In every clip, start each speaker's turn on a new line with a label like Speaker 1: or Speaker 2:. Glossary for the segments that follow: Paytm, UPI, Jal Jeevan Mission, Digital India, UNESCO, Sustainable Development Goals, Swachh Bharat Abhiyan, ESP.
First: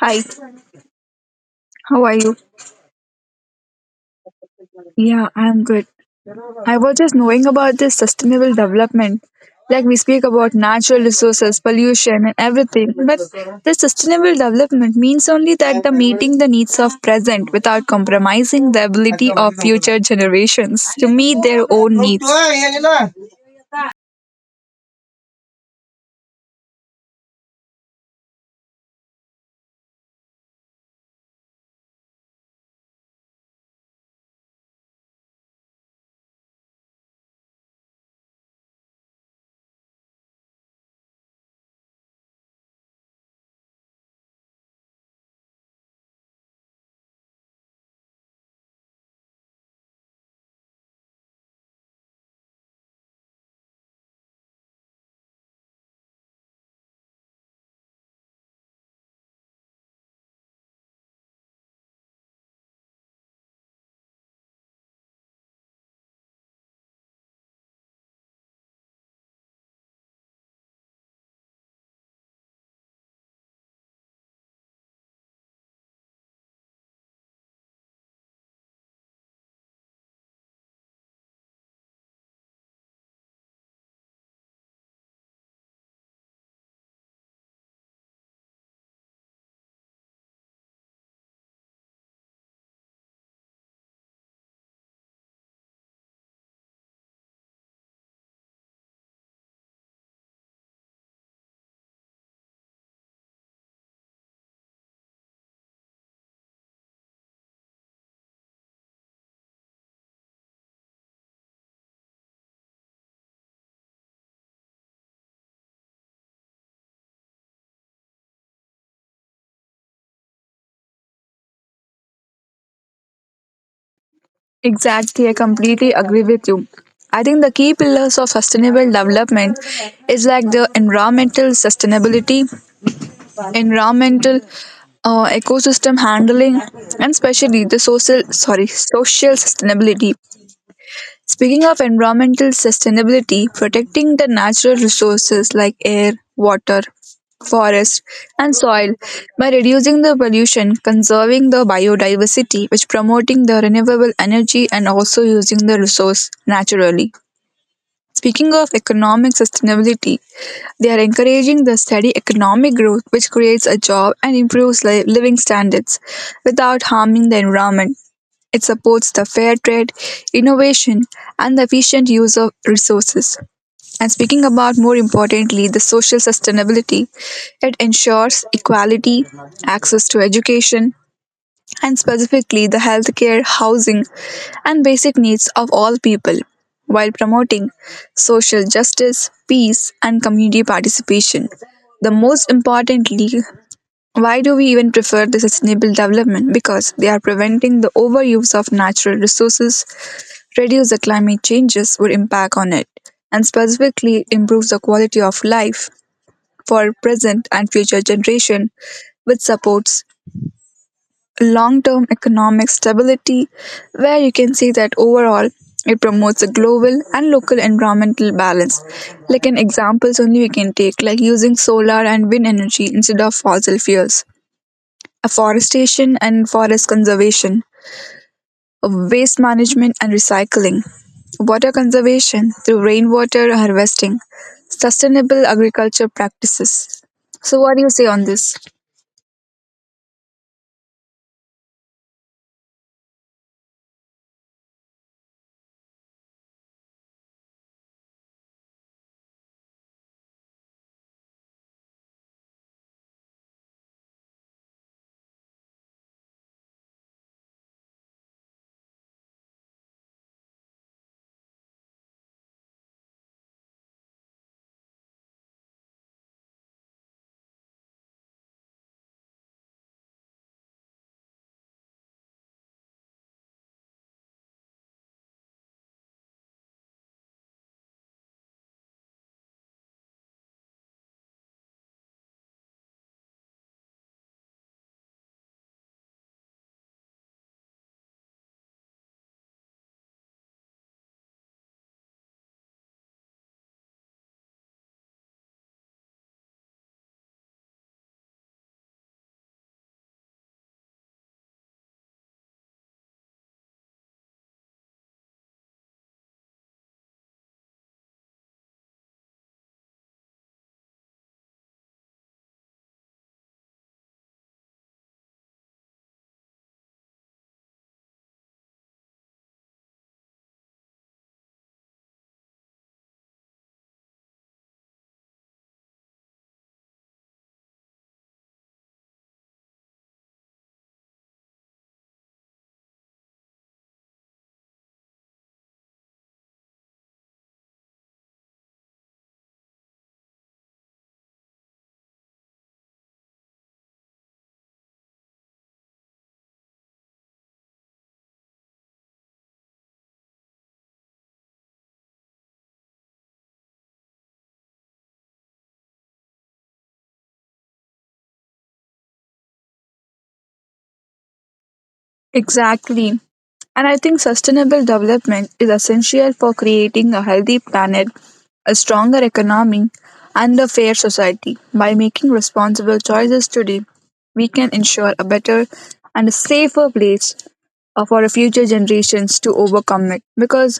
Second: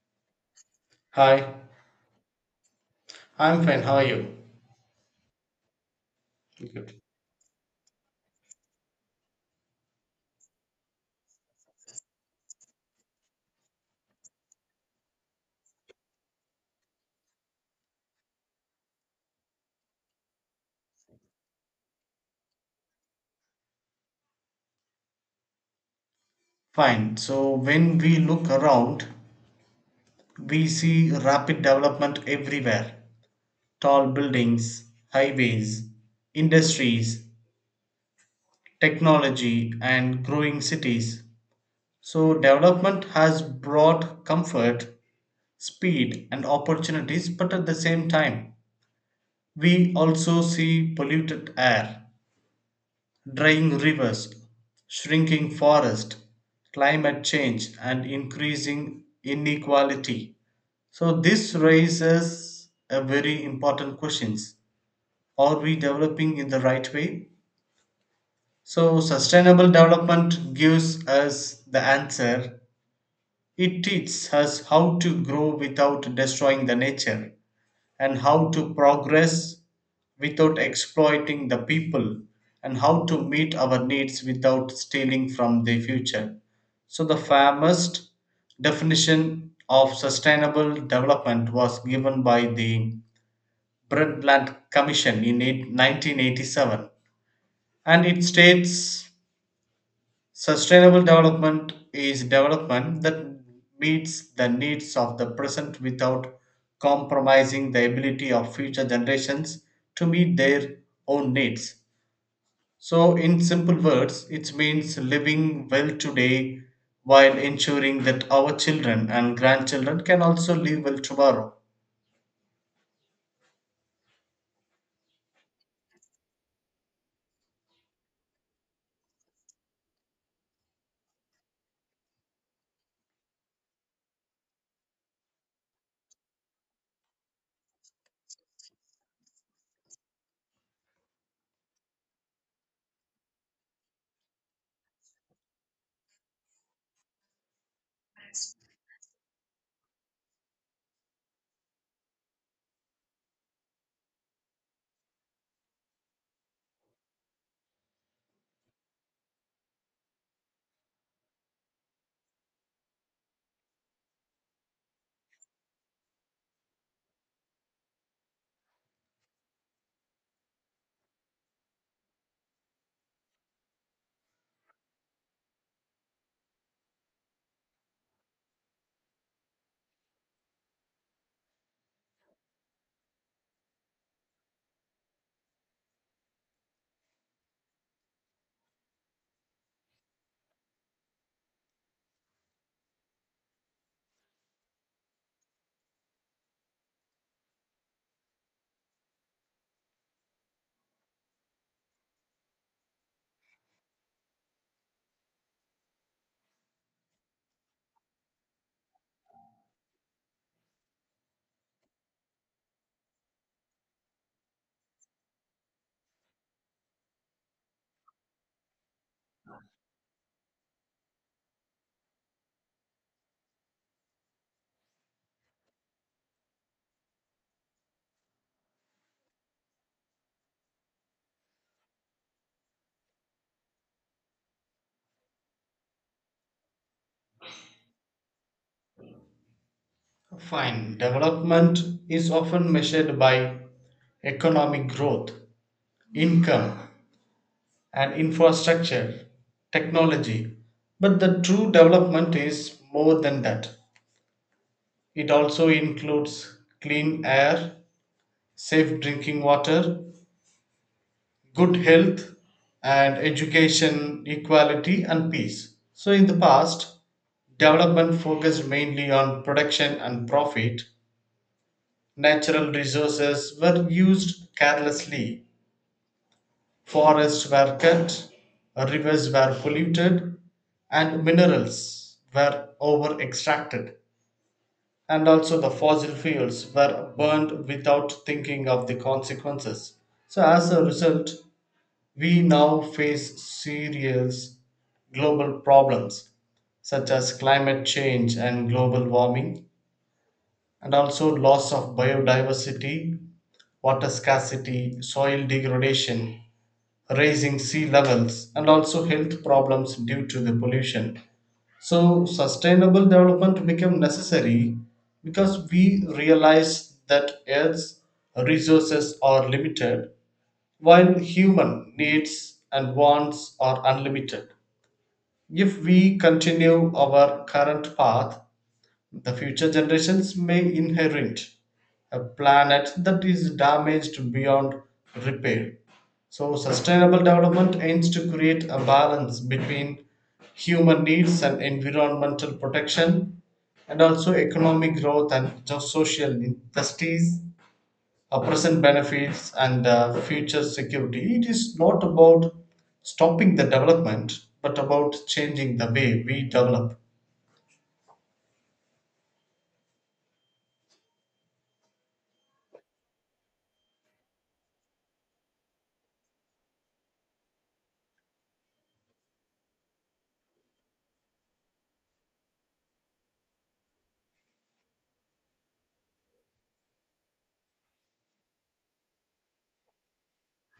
Speaker 1: Hi,
Speaker 2: Hi,
Speaker 1: how are you?
Speaker 2: I'm fine. How are you?
Speaker 1: Yeah, I'm good. I was
Speaker 2: Good.
Speaker 1: just knowing about this sustainable development. Like we speak about natural resources, pollution, and everything, but the sustainable development means only that the meeting the needs of present without compromising the ability of future generations to meet their own needs.
Speaker 2: Fine. So when we look around, we see rapid development everywhere. Tall buildings, highways, industries, technology, and growing cities. So development has brought comfort, speed, and opportunities, but at the same time, we also see polluted air, drying rivers, shrinking forests, climate change, and increasing inequality. So, this raises a very important questions. Are we developing in the right way? So, sustainable development gives us the answer. It teaches us how to grow without destroying the nature and how to progress without exploiting the people and how to meet our needs without stealing from the future. So, the famous definition of sustainable development was given by the Brundtland Commission in eight 1987, and it states, sustainable development is development that meets the needs of the present without compromising the ability of future generations to meet their own needs. So, in simple words, it means living well today while ensuring that our children and grandchildren can also live well tomorrow.
Speaker 1: Exactly, I completely agree with you. I think the key pillars of sustainable development is like the environmental sustainability, environmental ecosystem handling, and especially the social sorry social sustainability. Speaking of environmental sustainability, protecting the natural resources like air, water, forest, and soil by reducing the pollution, conserving the biodiversity, which promoting the renewable energy, and also using the resource naturally. Speaking of economic sustainability, they are encouraging the steady economic growth, which creates a job and improves living standards without harming the environment. It supports the fair trade, innovation, and the efficient use of resources. And speaking about more importantly, the social sustainability, it ensures equality, access to education, and specifically the healthcare, housing, and basic needs of all people, while promoting social justice, peace, and community participation. The most importantly, why do we even prefer the sustainable development? Because they are preventing the overuse of natural resources, reduce the climate changes would impact on it, and specifically improves the quality of life for present and future generation, which supports long-term economic stability, where you can see that overall it promotes a global and local environmental balance. Like an examples only we can take, like using solar and wind energy instead of fossil fuels, afforestation and forest conservation, waste management and recycling, water conservation through rainwater harvesting, sustainable agriculture practices. So what do you say on this?
Speaker 2: Fine. Development is often measured by economic growth, income, and infrastructure, technology. But the true development is more than that. It also includes clean air, safe drinking water, good health, and education, equality, and peace. So, in the past, development focused mainly on production and profit. Natural resources were used carelessly. Forests were cut, rivers were polluted, and minerals were over extracted, and also the fossil fuels were burned without thinking of the consequences. So, as a result, we now face serious global problems such as climate change and global warming, and also loss of biodiversity, water scarcity, soil degradation, rising sea levels, and also health problems due to the pollution. So, sustainable development became necessary because we realize that Earth's resources are limited, while human needs and wants are unlimited. If we continue our current path, the future generations may inherit a planet that is damaged beyond repair. So, sustainable development aims to create a balance between human needs and environmental protection, and also economic growth and social injustice, present benefits, and future security. It is not about stopping the development, but about changing the way we develop.
Speaker 1: Exactly. And I think sustainable development is essential for creating a healthy planet, a stronger economy, and a fair society. By making responsible choices today, we can ensure a better and a safer place for our future generations to overcome it. Because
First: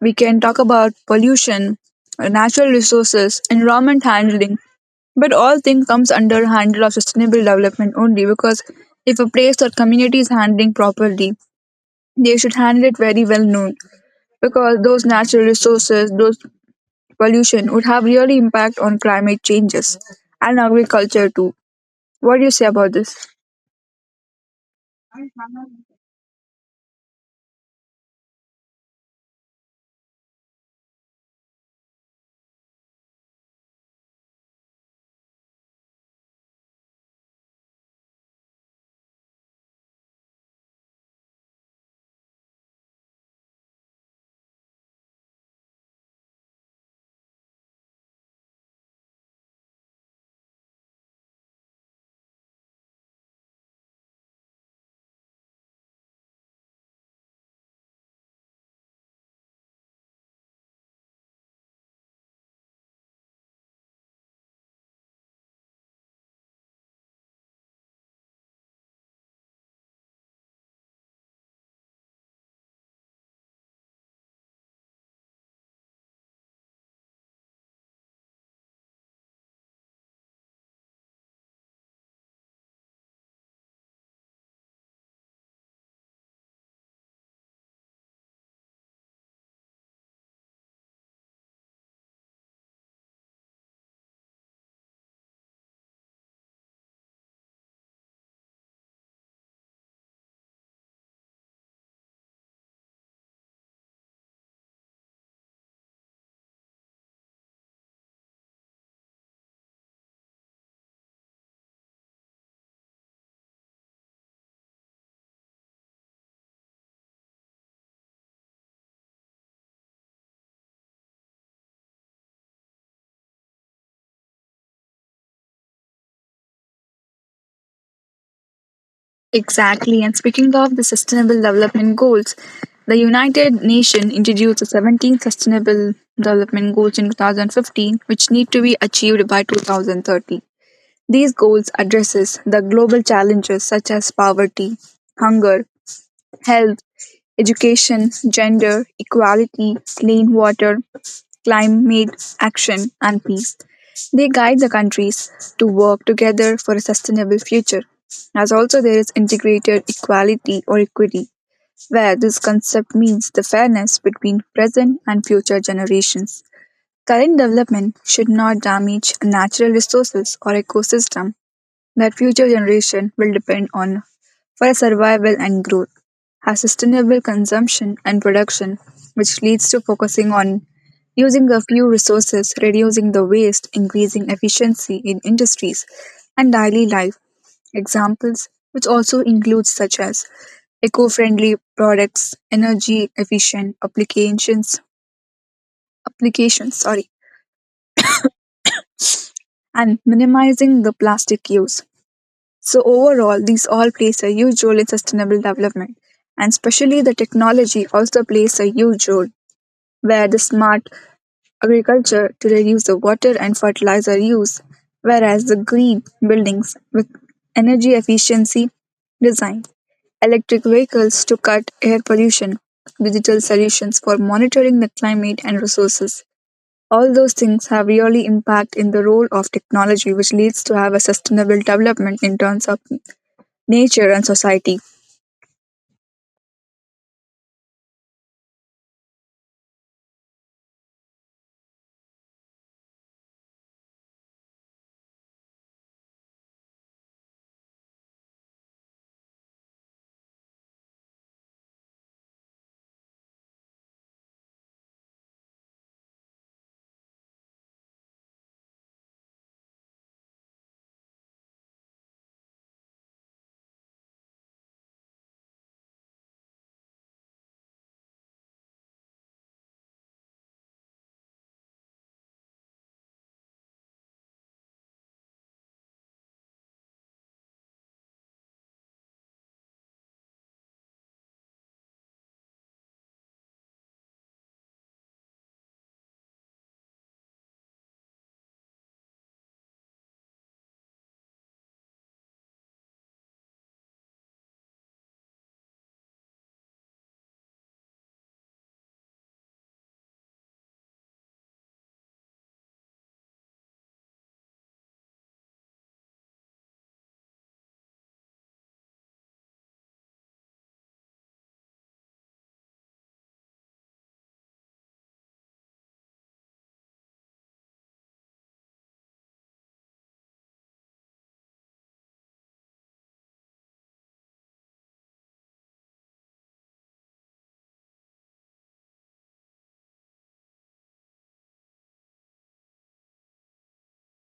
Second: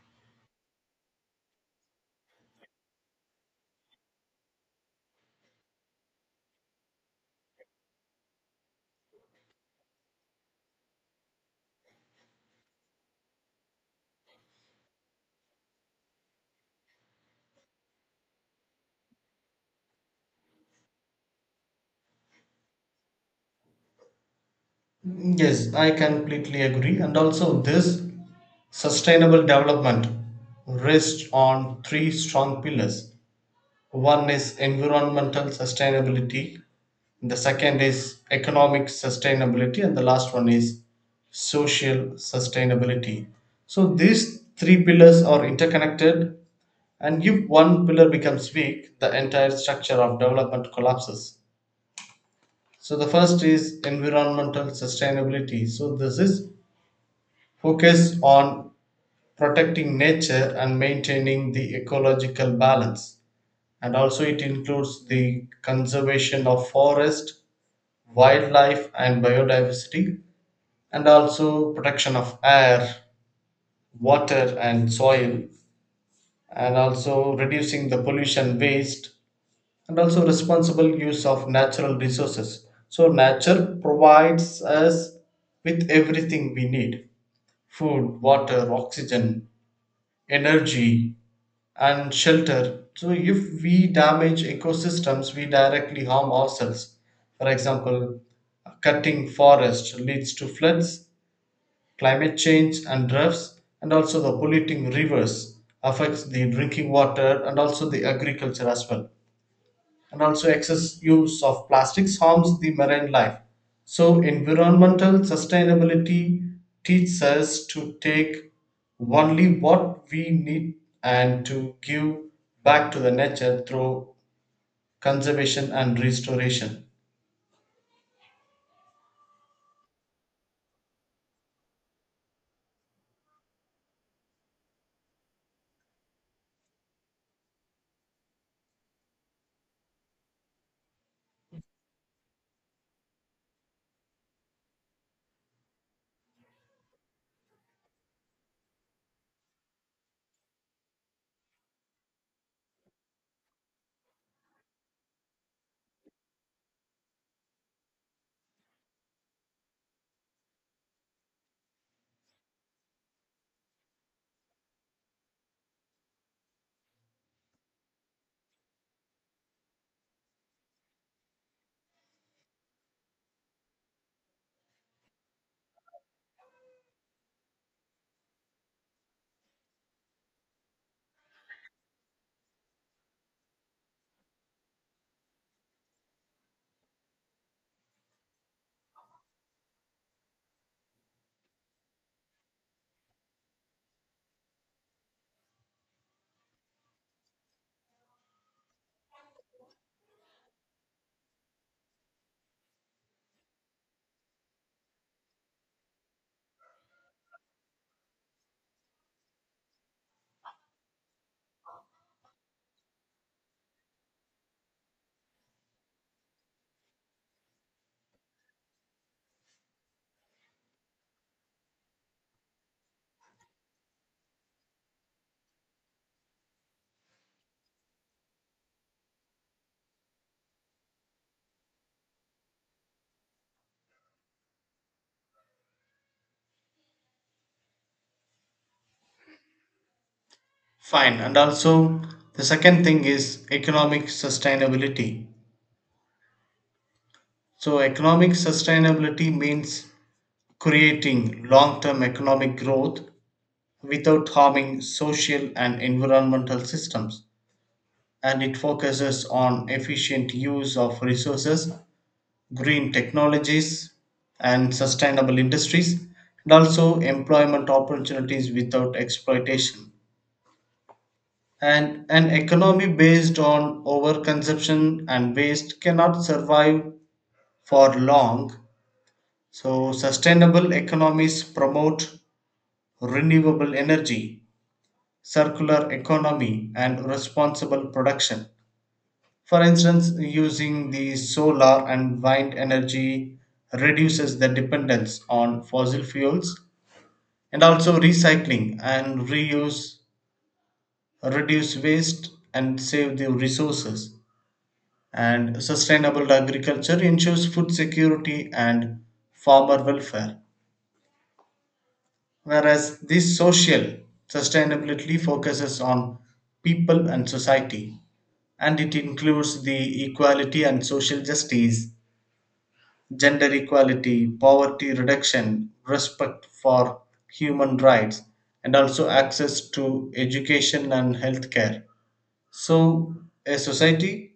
Speaker 1: we can talk about pollution, natural resources, environment handling, but all thing comes under handle of sustainable development only because if a place or community is handling properly, they should handle it very well known, because those natural resources, those pollution would have really impact on climate changes and agriculture too. What do you say about this?
Speaker 2: Yes, I completely agree. And also, this sustainable development rests on three strong pillars. One is environmental sustainability, the second is economic sustainability, and the last one is social sustainability. So, these three pillars are interconnected, and if one pillar becomes weak, the entire structure of development collapses. So the first is environmental sustainability. So this is focus on protecting nature and maintaining the ecological balance, and also it includes the conservation of forest, wildlife and biodiversity, and also protection of air, water and soil, and also reducing the pollution waste, and also responsible use of natural resources. So nature provides us with everything we need: food, water, oxygen, energy, and shelter. So if we damage ecosystems, we directly harm ourselves. For example, cutting forest leads to floods, climate change and droughts, and also the polluting rivers affects the drinking water and also the agriculture as well, and also excess use of plastics harms the marine life. So environmental sustainability teaches us to take only what we need and to give back to the nature through conservation and restoration.
Speaker 1: Exactly. And speaking of the Sustainable Development Goals, the United Nations introduced the 17 Sustainable Development Goals in 2015, which need to be achieved by 2030. These goals addresses the global challenges such as poverty, hunger, health, education, gender, equality, clean water, climate action, and peace. They guide the countries to work together for a sustainable future. As also, there is integrated equality or equity, where this concept means the fairness between present and future generations. Current development should not damage natural resources or ecosystem that future generation will depend on for survival and growth, have sustainable consumption and production, which leads to focusing on using a few resources, reducing the waste, increasing efficiency in industries and daily life. Examples which also include such as eco-friendly products, energy efficient applications, applications, sorry, and minimizing the plastic use. So, overall, these all plays a huge role in sustainable development, and especially the technology also plays a huge role, where the smart agriculture to reduce the water and fertilizer use, whereas the green buildings with energy efficiency design, electric vehicles to cut air pollution, digital solutions for monitoring the climate and resources. All those things have really impact in the role of technology, which leads to have a sustainable development in terms of nature, and society.
Speaker 2: Fine. And also the second thing is economic sustainability. So economic sustainability means creating long-term economic growth without harming social and environmental systems, and it focuses on efficient use of resources, green technologies, and sustainable industries, and also employment opportunities without exploitation. And an economy based on overconsumption and waste cannot survive for long, so sustainable economies promote renewable energy, circular economy, and responsible production. For instance, using the solar and wind energy reduces the dependence on fossil fuels, and also recycling and reuse reduce waste and save the resources, and sustainable agriculture ensures food security and farmer welfare. Whereas this social sustainability focuses on people and society, and it includes the equality and social justice, gender equality, poverty reduction, respect for human rights, and also access to education and healthcare. So, a society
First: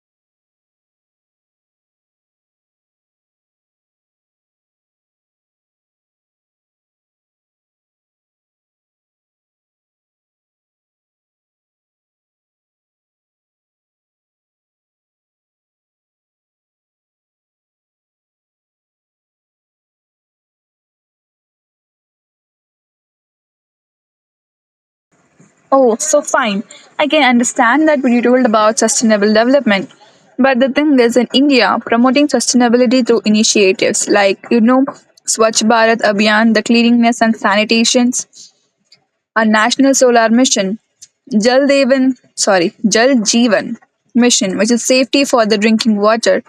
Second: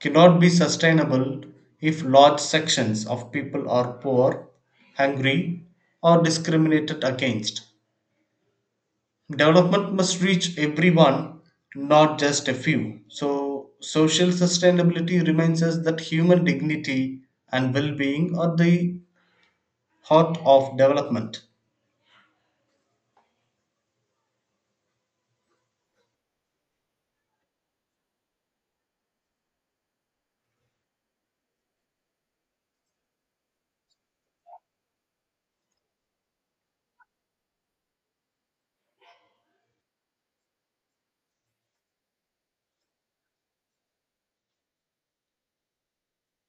Speaker 2: cannot be sustainable if large sections of people are poor, hungry, or discriminated against. Development must reach everyone, not just a few. So, social sustainability reminds us that human dignity and well being are the heart of development.
Speaker 1: Oh, so fine. I can understand that what you told about sustainable development. But the thing is, in India, promoting sustainability through initiatives like, you know, Swachh Bharat Abhiyan, the cleanliness and sanitations, a national solar mission, Jal Devan, sorry, Jal Jeevan mission, which is safety for the drinking water,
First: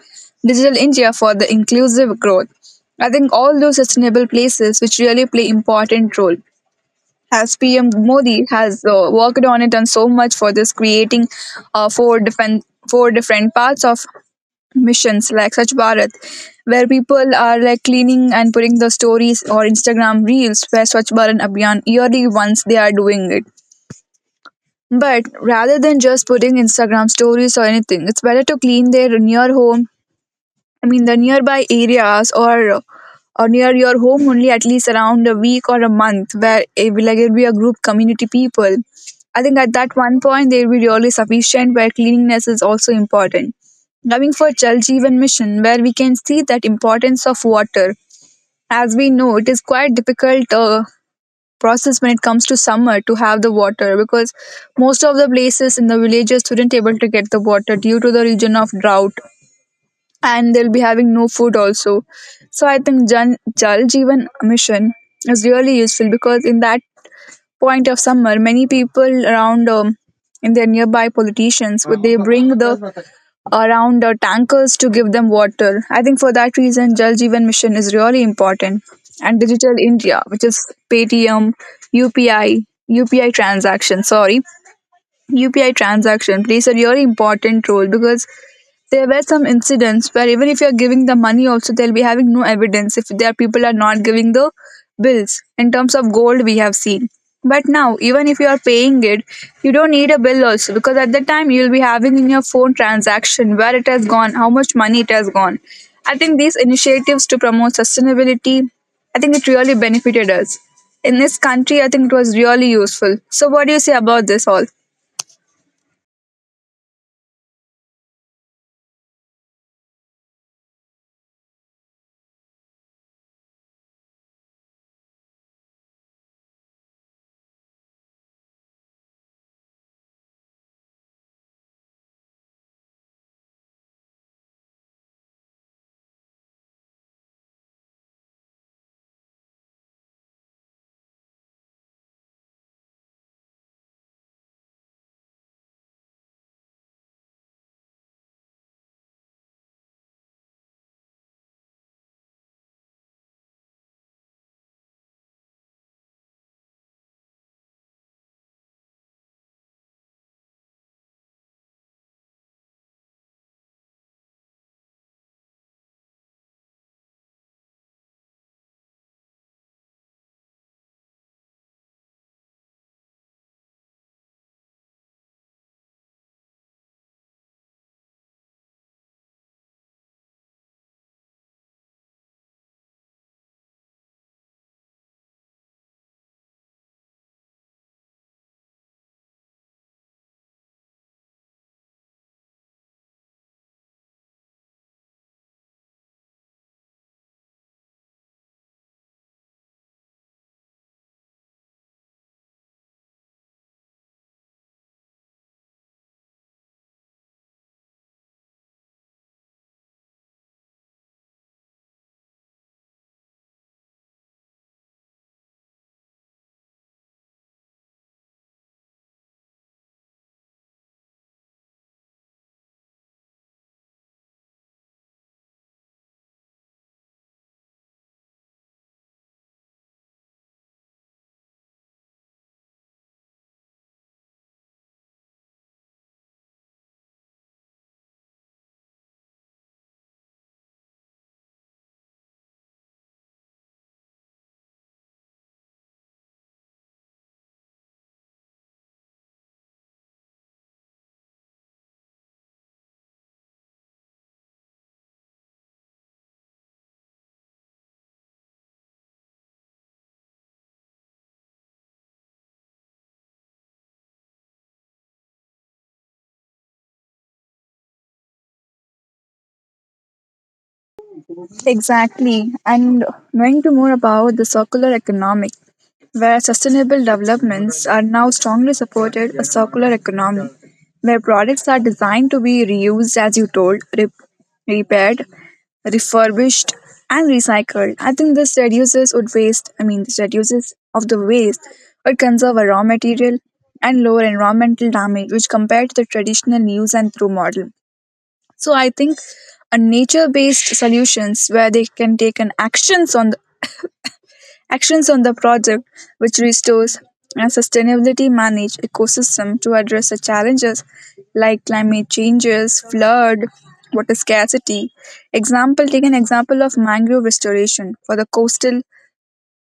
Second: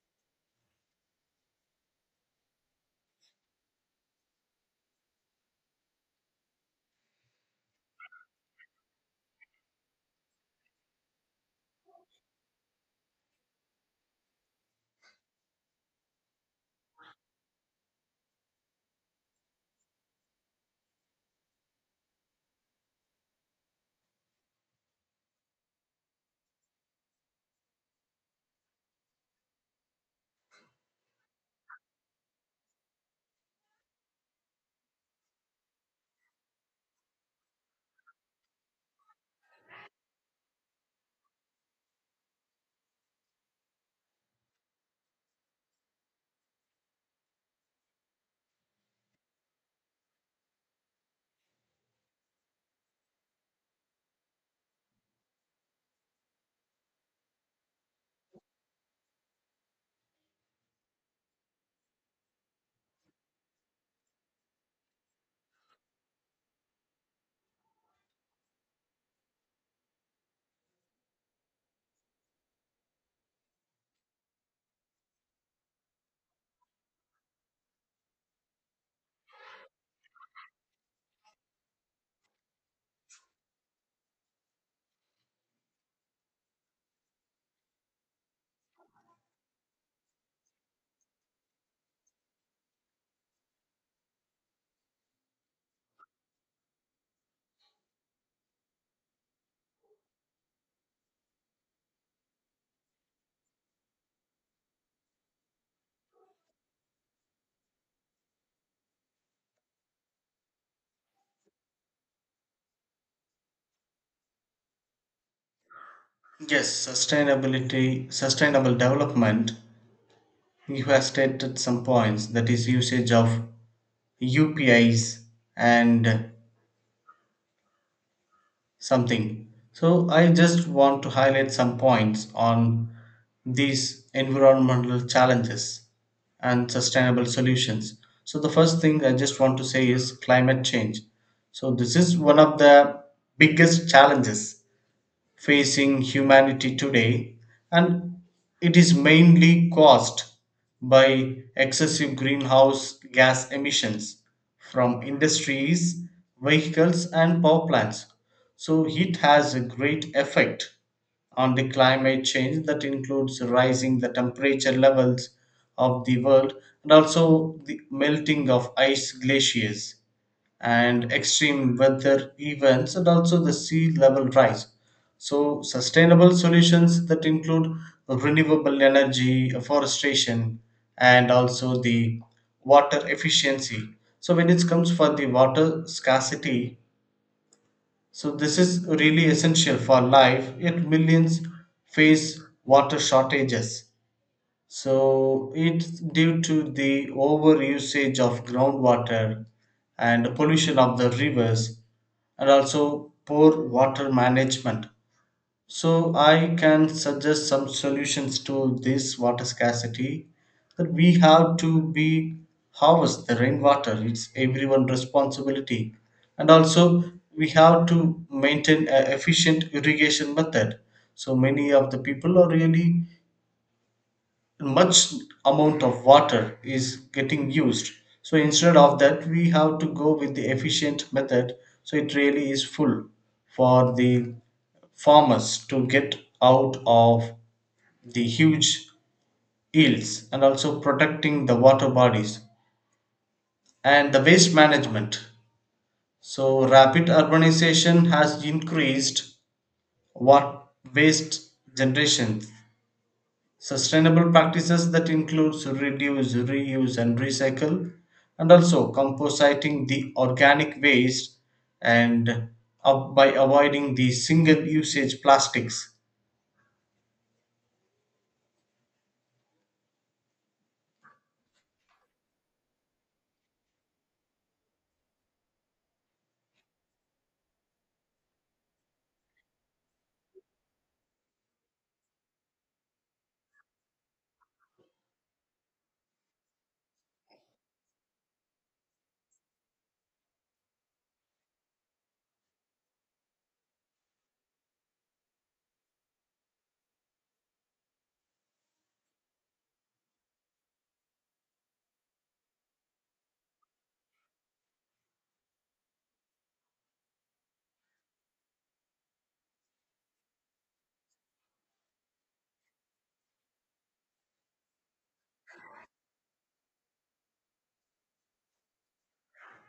Speaker 1: Digital India for the inclusive growth. I think all those sustainable places which really play important role. As PM Modi has worked on it and so much for this, creating four different parts of missions like Swachh Bharat, where people are like cleaning and putting the stories or Instagram reels where Swachh Bharat Abhiyan yearly once they are doing it. But rather than just putting Instagram stories or anything, it's better to clean their near home. I mean, the nearby areas or near your home only at least around a week or a month, where it will like it'll be a group community people. I think at that one point they'll be really sufficient, where cleanliness is also important. Coming for Jal Jeevan Mission, where we can see that importance of water. As we know, it is quite difficult process when it comes to summer to have the water because most of the places in the villages wouldn't able to get the water due to the region of drought and they'll be having no food also. So I think Jal Jeevan Mission is really useful because in that point of summer, many people around in their nearby politicians would they bring the around tankers to give them water. I think for that reason, Jal Jeevan Mission is really important. And Digital India, which is Paytm, UPI, UPI transaction, sorry, UPI transaction plays a really important role because there were some incidents where even if you're giving the money also they'll be having no evidence if their people are not giving the bills in terms of gold we have seen, but now even if you are paying it you don't need a bill also, because at the time you'll be having in your phone transaction where it has gone, how much money it has gone. I think these initiatives to promote sustainability, I think it really benefited us in this country. I think it was really useful. So what do you say about this all?
Speaker 2: Yes, sustainability, sustainable development. You have stated some points that is, usage of UPIs and something. So I just want to highlight some points on these environmental challenges and sustainable solutions. So the first thing I just want to say is climate change. So this is one of the biggest challenges facing humanity today, and it is mainly caused by excessive greenhouse gas emissions from industries, vehicles, and power plants. So, it has a great effect on the climate change that includes rising the temperature levels of the world, and also the melting of ice glaciers, and extreme weather events, and also the sea level rise. So, sustainable solutions that include renewable energy, afforestation, and also the water efficiency. So, when it comes for the water scarcity, so this is really essential for life, yet millions face water shortages. So it's due to the over usage of groundwater and pollution of the rivers, and also poor water management. So I can suggest some solutions to this water scarcity, that we have to be harvest the rainwater. It's everyone responsibility. And also we have to maintain an efficient irrigation method. So many of the people are really much amount of water is getting used, so instead of that we have to go with the efficient method, so it really is full for the farmers to get out of the huge yields, and also protecting the water bodies and the waste management. So rapid urbanization has increased what waste generation. Sustainable practices that includes reduce, reuse and recycle, and also compositing the organic waste, and up by avoiding the single usage plastics.
Speaker 1: Exactly. And knowing to more about the circular economy, where sustainable developments are now strongly supported a circular economy, where products are designed to be reused, as you told, repaired, refurbished, and recycled. I think this reduces would waste. I mean, this reduces of the waste or conserve a raw material and lower environmental damage, which compared to the traditional use and throw model. So I think a nature-based solutions where they can take an actions actions on the project which restores and sustainability manage ecosystem to address the challenges like climate changes, flood, water scarcity. Example, take an example of mangrove restoration for the coastal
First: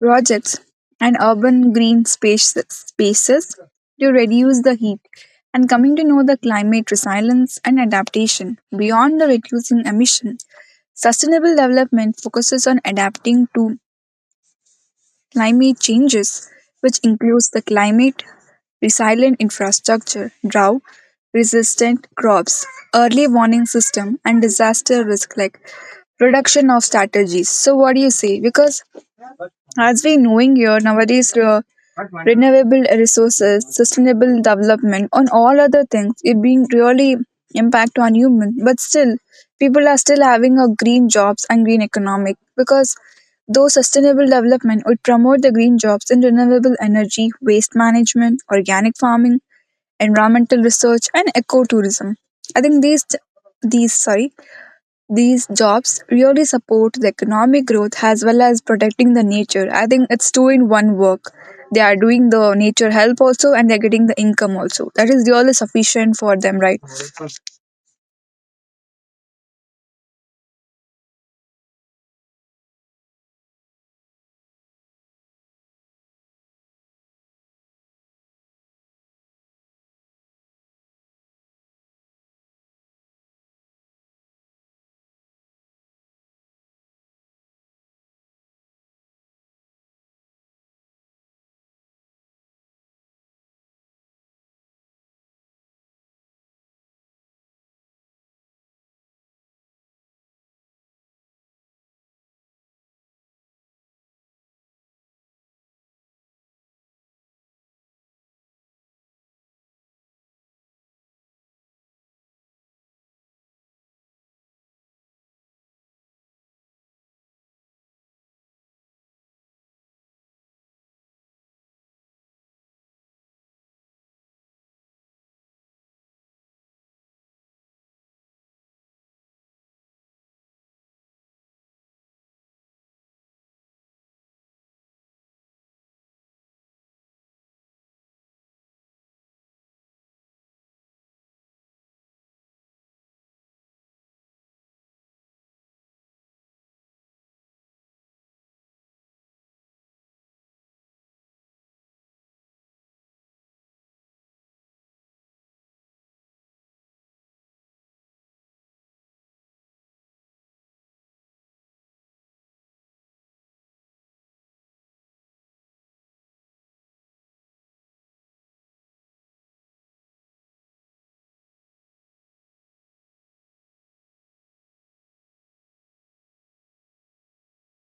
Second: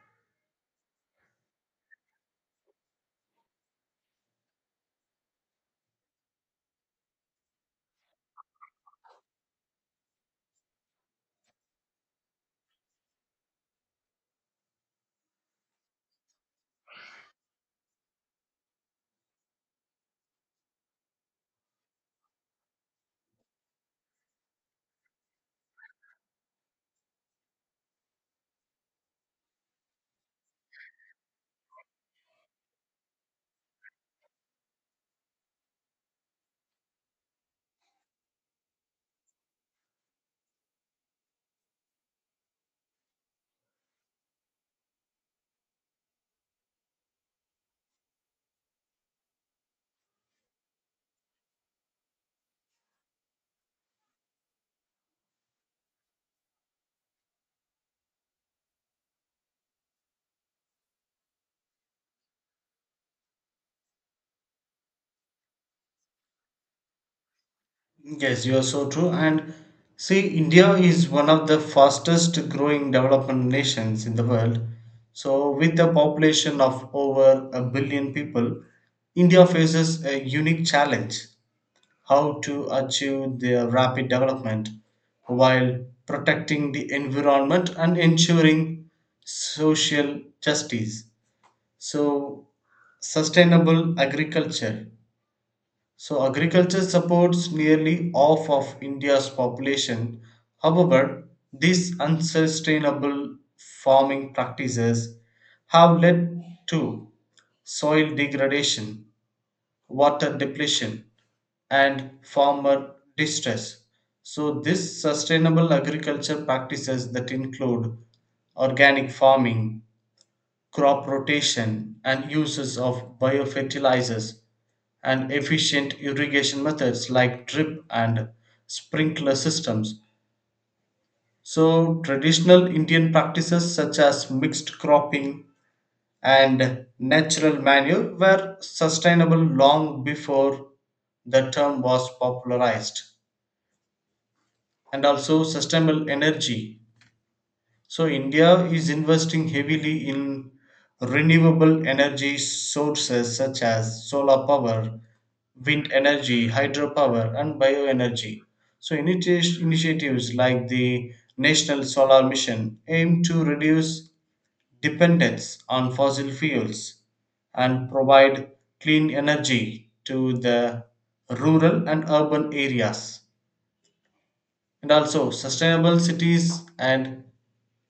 Speaker 1: projects, and urban green spaces to reduce the heat, and coming to know the climate resilience and adaptation beyond the reducing emissions. Sustainable development focuses on adapting to climate changes, which includes the climate resilient infrastructure, drought resistant crops, early warning system, and disaster risk like reduction of strategies. So what do you say? Because as we knowing here nowadays, renewable resources, sustainable development, on all other things, it being really impact on human. But still, people are still having a green jobs and green economic, because though sustainable development would promote the green jobs in renewable energy, waste management, organic farming, environmental research, and ecotourism. I think these sorry these jobs really support the economic growth as well as protecting the nature. I think it's two in one work. They are doing the nature help also and they're getting the income also. That is really sufficient for them, right?
Speaker 2: Yes, you are so true. And see, India is one of the fastest growing development nations in the world. So, with a population of over a billion people, India faces a unique challenge: how to achieve their rapid development while protecting the environment and ensuring social justice. So, sustainable agriculture. So, agriculture supports nearly half of India's population. However, these unsustainable farming practices have led to soil degradation, water depletion, and farmer distress. So, this sustainable agriculture practices that include organic farming, crop rotation, and uses of biofertilizers, and efficient irrigation methods like drip and sprinkler systems. So, traditional Indian practices such as mixed cropping and natural manure were sustainable long before the term was popularized. And also sustainable energy. So India is investing heavily in renewable energy sources such as solar power, wind energy, hydropower and bioenergy. So initiatives like the national solar mission aim to reduce dependence on fossil fuels and provide clean energy to the rural and urban areas. And also sustainable cities and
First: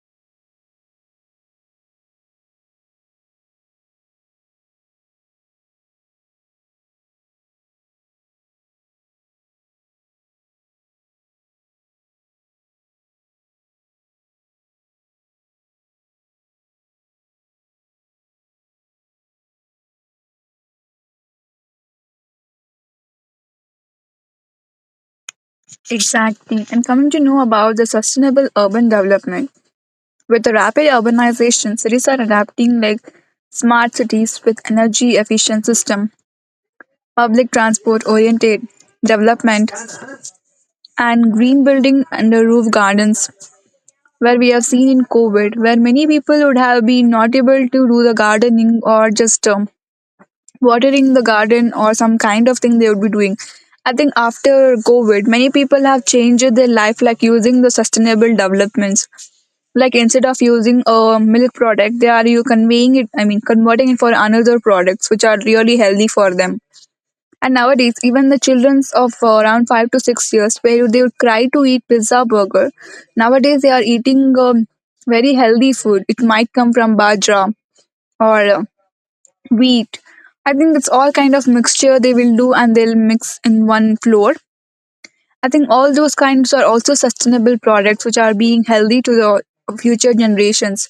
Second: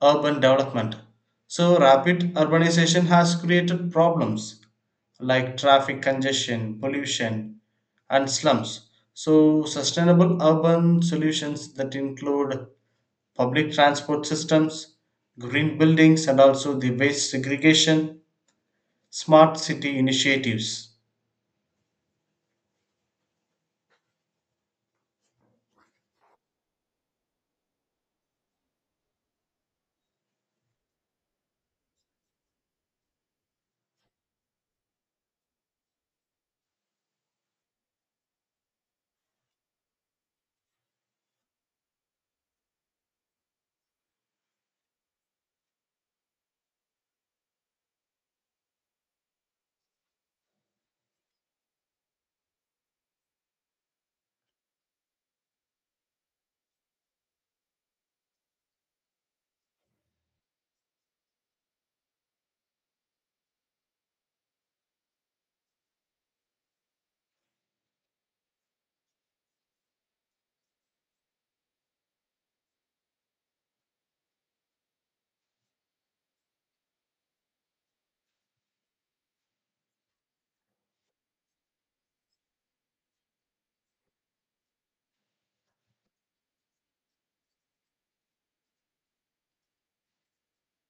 Speaker 2: urban development. So rapid urbanization has created problems like traffic congestion, pollution and slums. So sustainable urban solutions that include public transport systems, green buildings, and also the waste segregation, smart city initiatives.
Speaker 1: Exactly. And coming to know about the sustainable urban development. With the rapid urbanization, cities are adapting like smart cities with energy efficient system, public transport oriented development, and green building and the roof gardens, where we have seen in COVID, where many people would have been not able to do the gardening or just watering the garden or some kind of thing they would be doing. I think after COVID, many people have changed their life like using the sustainable developments. Like instead of using a milk product, they are you conveying it. I mean, converting it for another products which are really healthy for them. And nowadays, even the childrens of around 5 to 6 years, where they would cry to eat pizza burger, nowadays they are eating very healthy food. It might come from bajra or wheat. I think it's all kind of mixture they will do and they'll mix in one flour. I think all those kinds are also sustainable products which are being healthy to the future generations.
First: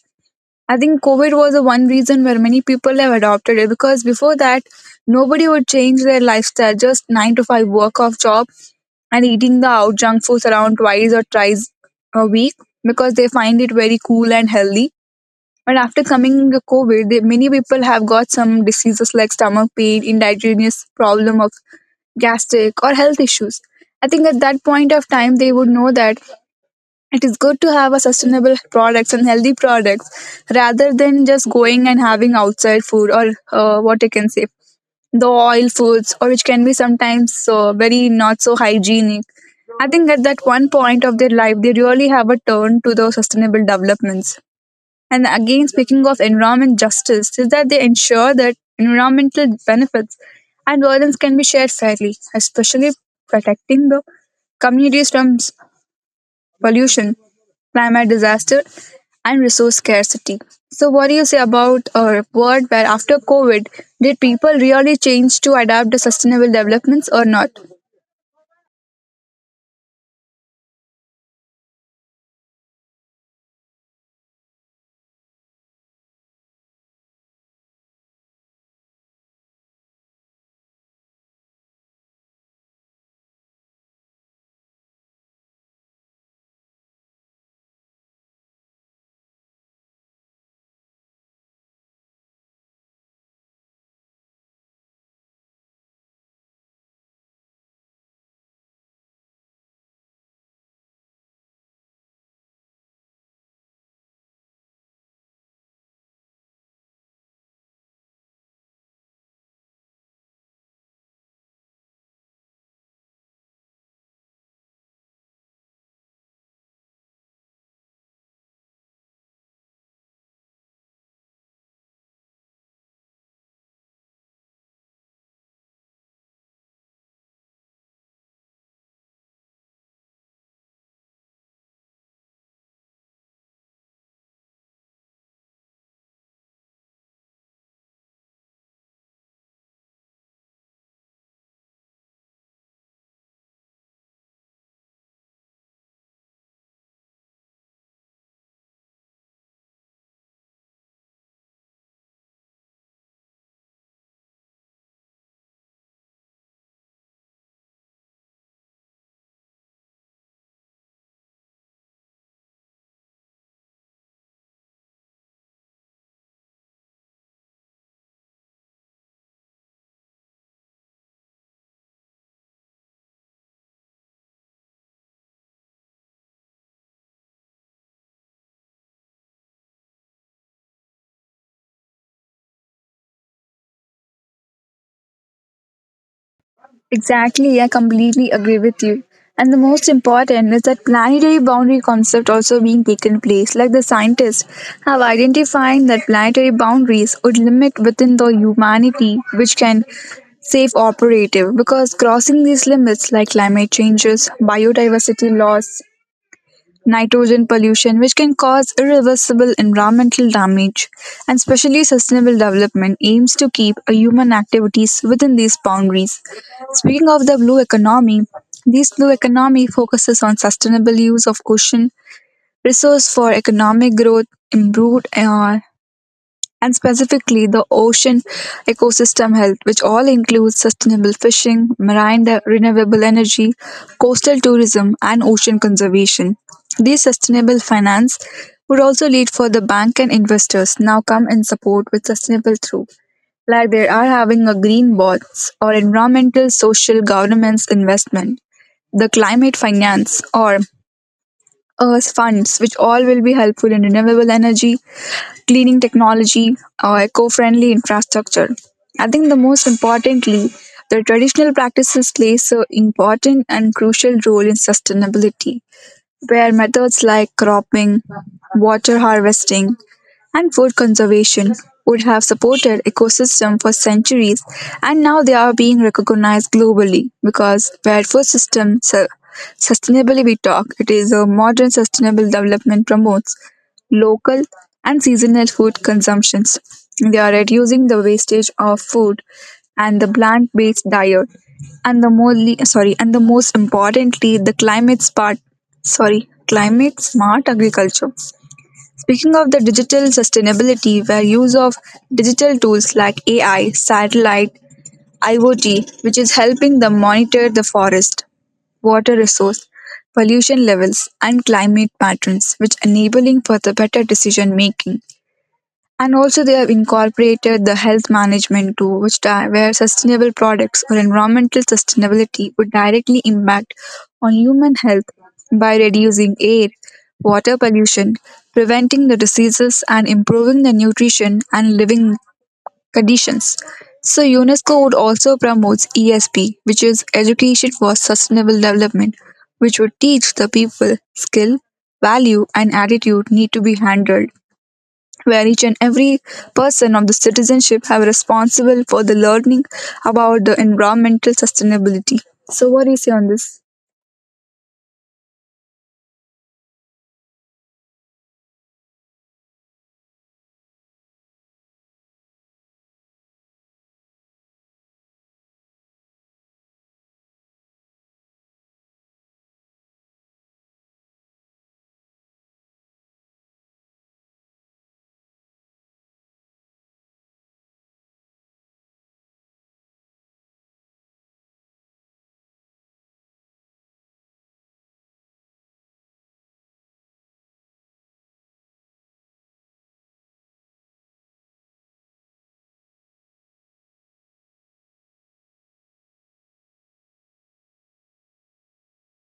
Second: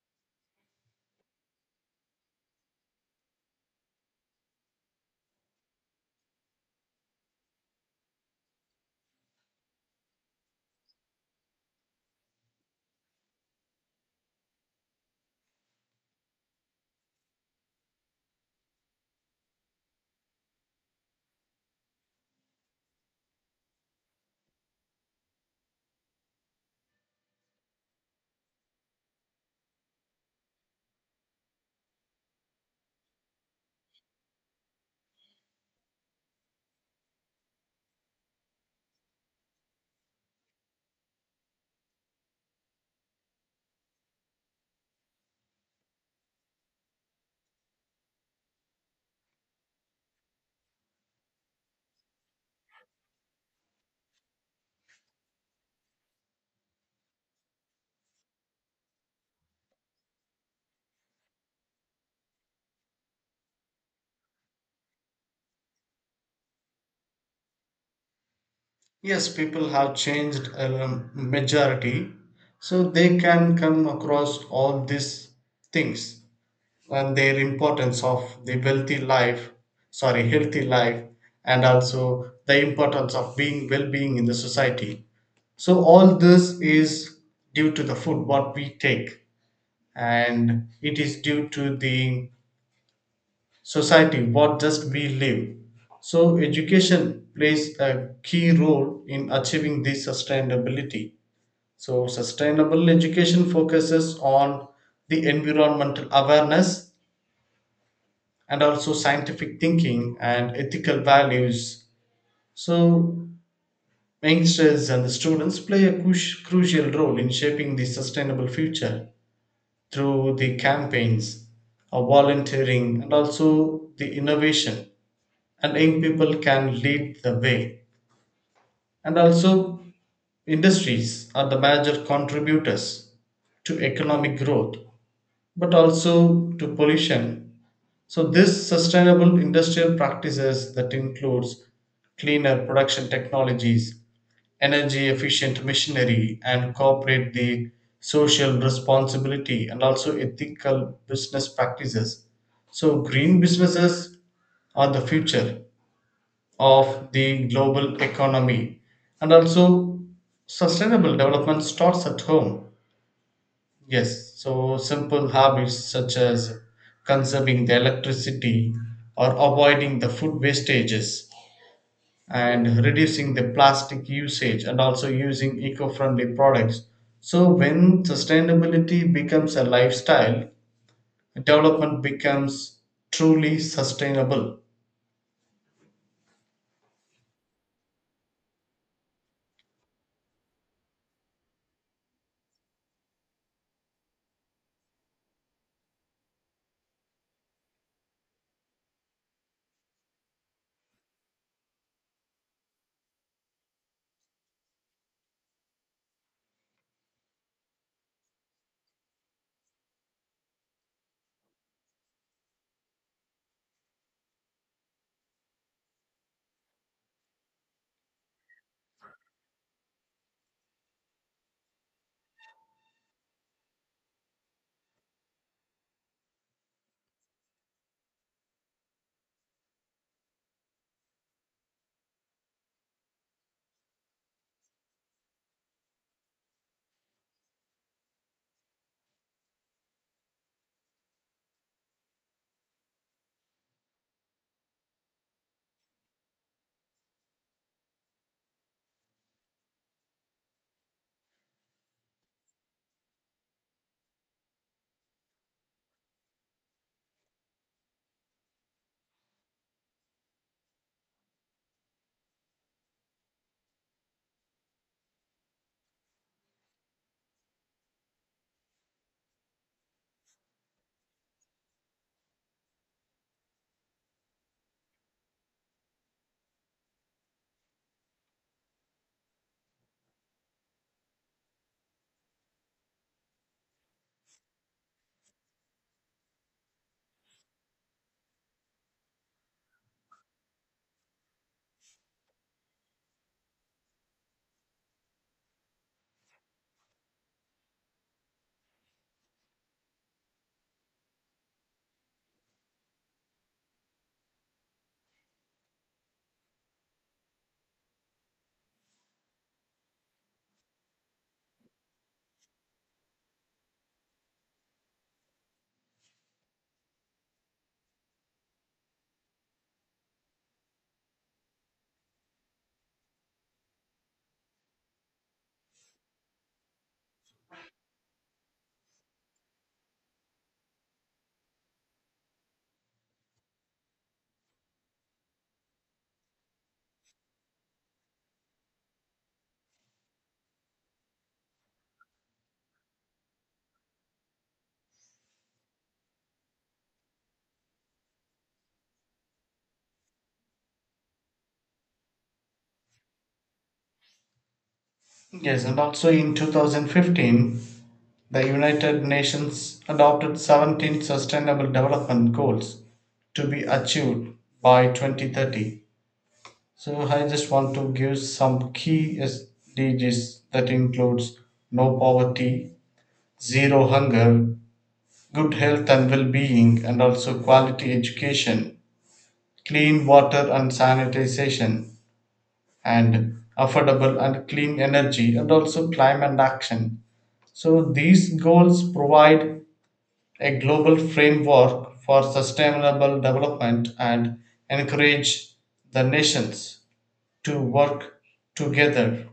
Speaker 1: I think COVID was the one reason where many people have adopted it, because before that, nobody would change their lifestyle, just 9 to 5 work off job and eating the out junk foods around twice or thrice a week because they find it very cool and healthy. But after coming the COVID, they, many people have got some diseases like stomach pain, indigenous problem of gastric or health issues. I think at that point of time, they would know that it is good to have a sustainable products and healthy products rather than just going and having outside food or what I can say the oil foods or which can be sometimes very not so hygienic. I think at that one point of their life they really have a turn to the sustainable developments. And again, speaking of environment justice, is that they ensure that environmental benefits and burdens can be shared fairly, especially protecting the communities from pollution, climate disaster, and resource scarcity. So, what do you say about a world where after COVID, did people really change to adapt to sustainable developments or not?
Speaker 2: Yes, people have changed a majority, so they can come across all these things and their importance of the wealthy life, sorry, healthy life, and also the importance of being well-being in the society. So all this is due to the food what we take, and it is due to the society, what just we live. So education plays a key role in achieving this sustainability. So sustainable education focuses on the environmental awareness, and also scientific thinking and ethical values. So youngsters and the students play a crucial role in shaping the sustainable future through the campaigns of volunteering, and also the innovation, and young people can lead the way. And also, industries are the major contributors to economic growth, but also to pollution. So, this sustainable industrial practices that includes cleaner production technologies, energy efficient machinery, and corporate the social responsibility, and also ethical business practices. So, green businesses are the future of the global economy. And also sustainable development starts at home. Yes, so simple habits such as conserving the electricity, or avoiding the food wastages, and reducing the plastic usage, and also using eco-friendly products. So when sustainability becomes a lifestyle, development becomes truly sustainable.
Speaker 1: Exactly, I completely agree with you. And the most important is that planetary boundary concept also being taken place, like the scientists have identified that planetary boundaries would limit within the humanity which can safe operative, because crossing these limits like climate changes, biodiversity loss, nitrogen pollution, which can cause irreversible environmental damage, and especially sustainable development aims to keep a human activities within these boundaries. Speaking of the blue economy, this blue economy focuses on sustainable use of ocean resource for economic growth, improved and specifically the ocean ecosystem health, which all includes sustainable fishing, renewable energy, coastal tourism, and ocean conservation. These sustainable finance would also lead for the bank and investors now come in support with sustainable through, like they are having a green bonds or environmental social governance investment, the climate finance or earth funds, which all will be helpful in renewable energy, cleaning technology, or eco friendly infrastructure. I think the most importantly, the traditional practices play so important and crucial role in sustainability, where methods like cropping, water harvesting, and food conservation would have supported ecosystem for centuries, and now they are being recognized globally. Because where sustainably we talk, it is a modern sustainable development promotes local and seasonal food consumptions, they are reducing the wastage of food and the plant-based diet, and the more sorry and the most importantly the sorry climate smart agriculture. Speaking of the digital sustainability, where use of digital tools like AI, satellite, IoT, which is helping them monitor the forest, water resource, pollution levels, and climate patterns, which enabling for the better decision making. And also, they have incorporated the health management too, where sustainable products or environmental sustainability would directly impact on human health by reducing air, water pollution, preventing the diseases, and improving the nutrition and living conditions. So, UNESCO would also promotes ESP, which is Education for Sustainable Development, which would teach the people skill, value, and attitude need to be handled, where each and every person of the citizenship have responsible for the learning about the environmental sustainability. So what do you say on this?
Speaker 2: Yes, and also in 2015, the United Nations adopted 17 Sustainable Development Goals to be achieved by 2030. So I just want to give some key SDGs that includes no poverty, zero hunger, good health and well-being, and also quality education, clean water and sanitization, and affordable and clean energy, and also climate action. So these goals provide a global framework for sustainable development and encourage the nations to work together.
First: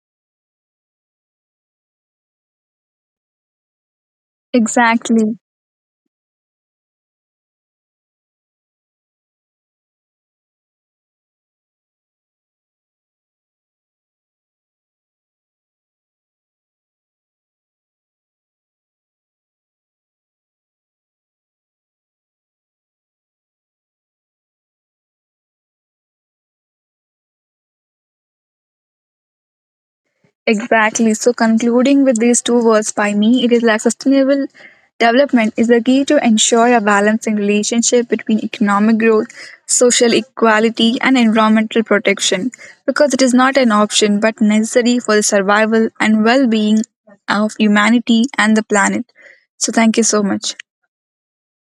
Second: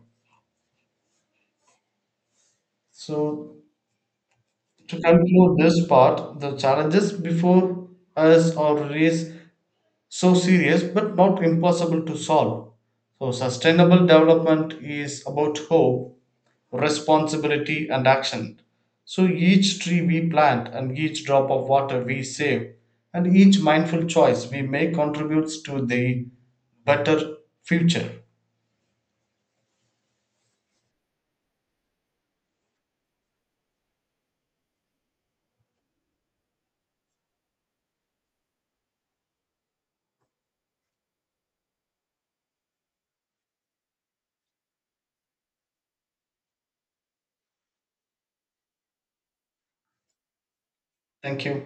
Speaker 2: So to
Speaker 1: Exactly.
Speaker 2: conclude this part, the challenges before us are really so serious but not impossible to solve. So sustainable development is about hope, responsibility and action. So each tree we plant and each drop of water we save and each mindful choice we make contributes to the better future.
Speaker 1: Exactly. So concluding with these two words by me, it is like sustainable development is the key to ensure a balancing relationship between economic growth, social equality and environmental protection, because it is not an option but necessary for the survival and well-being of humanity and the planet. So thank you so much.
Speaker 2: Thank you.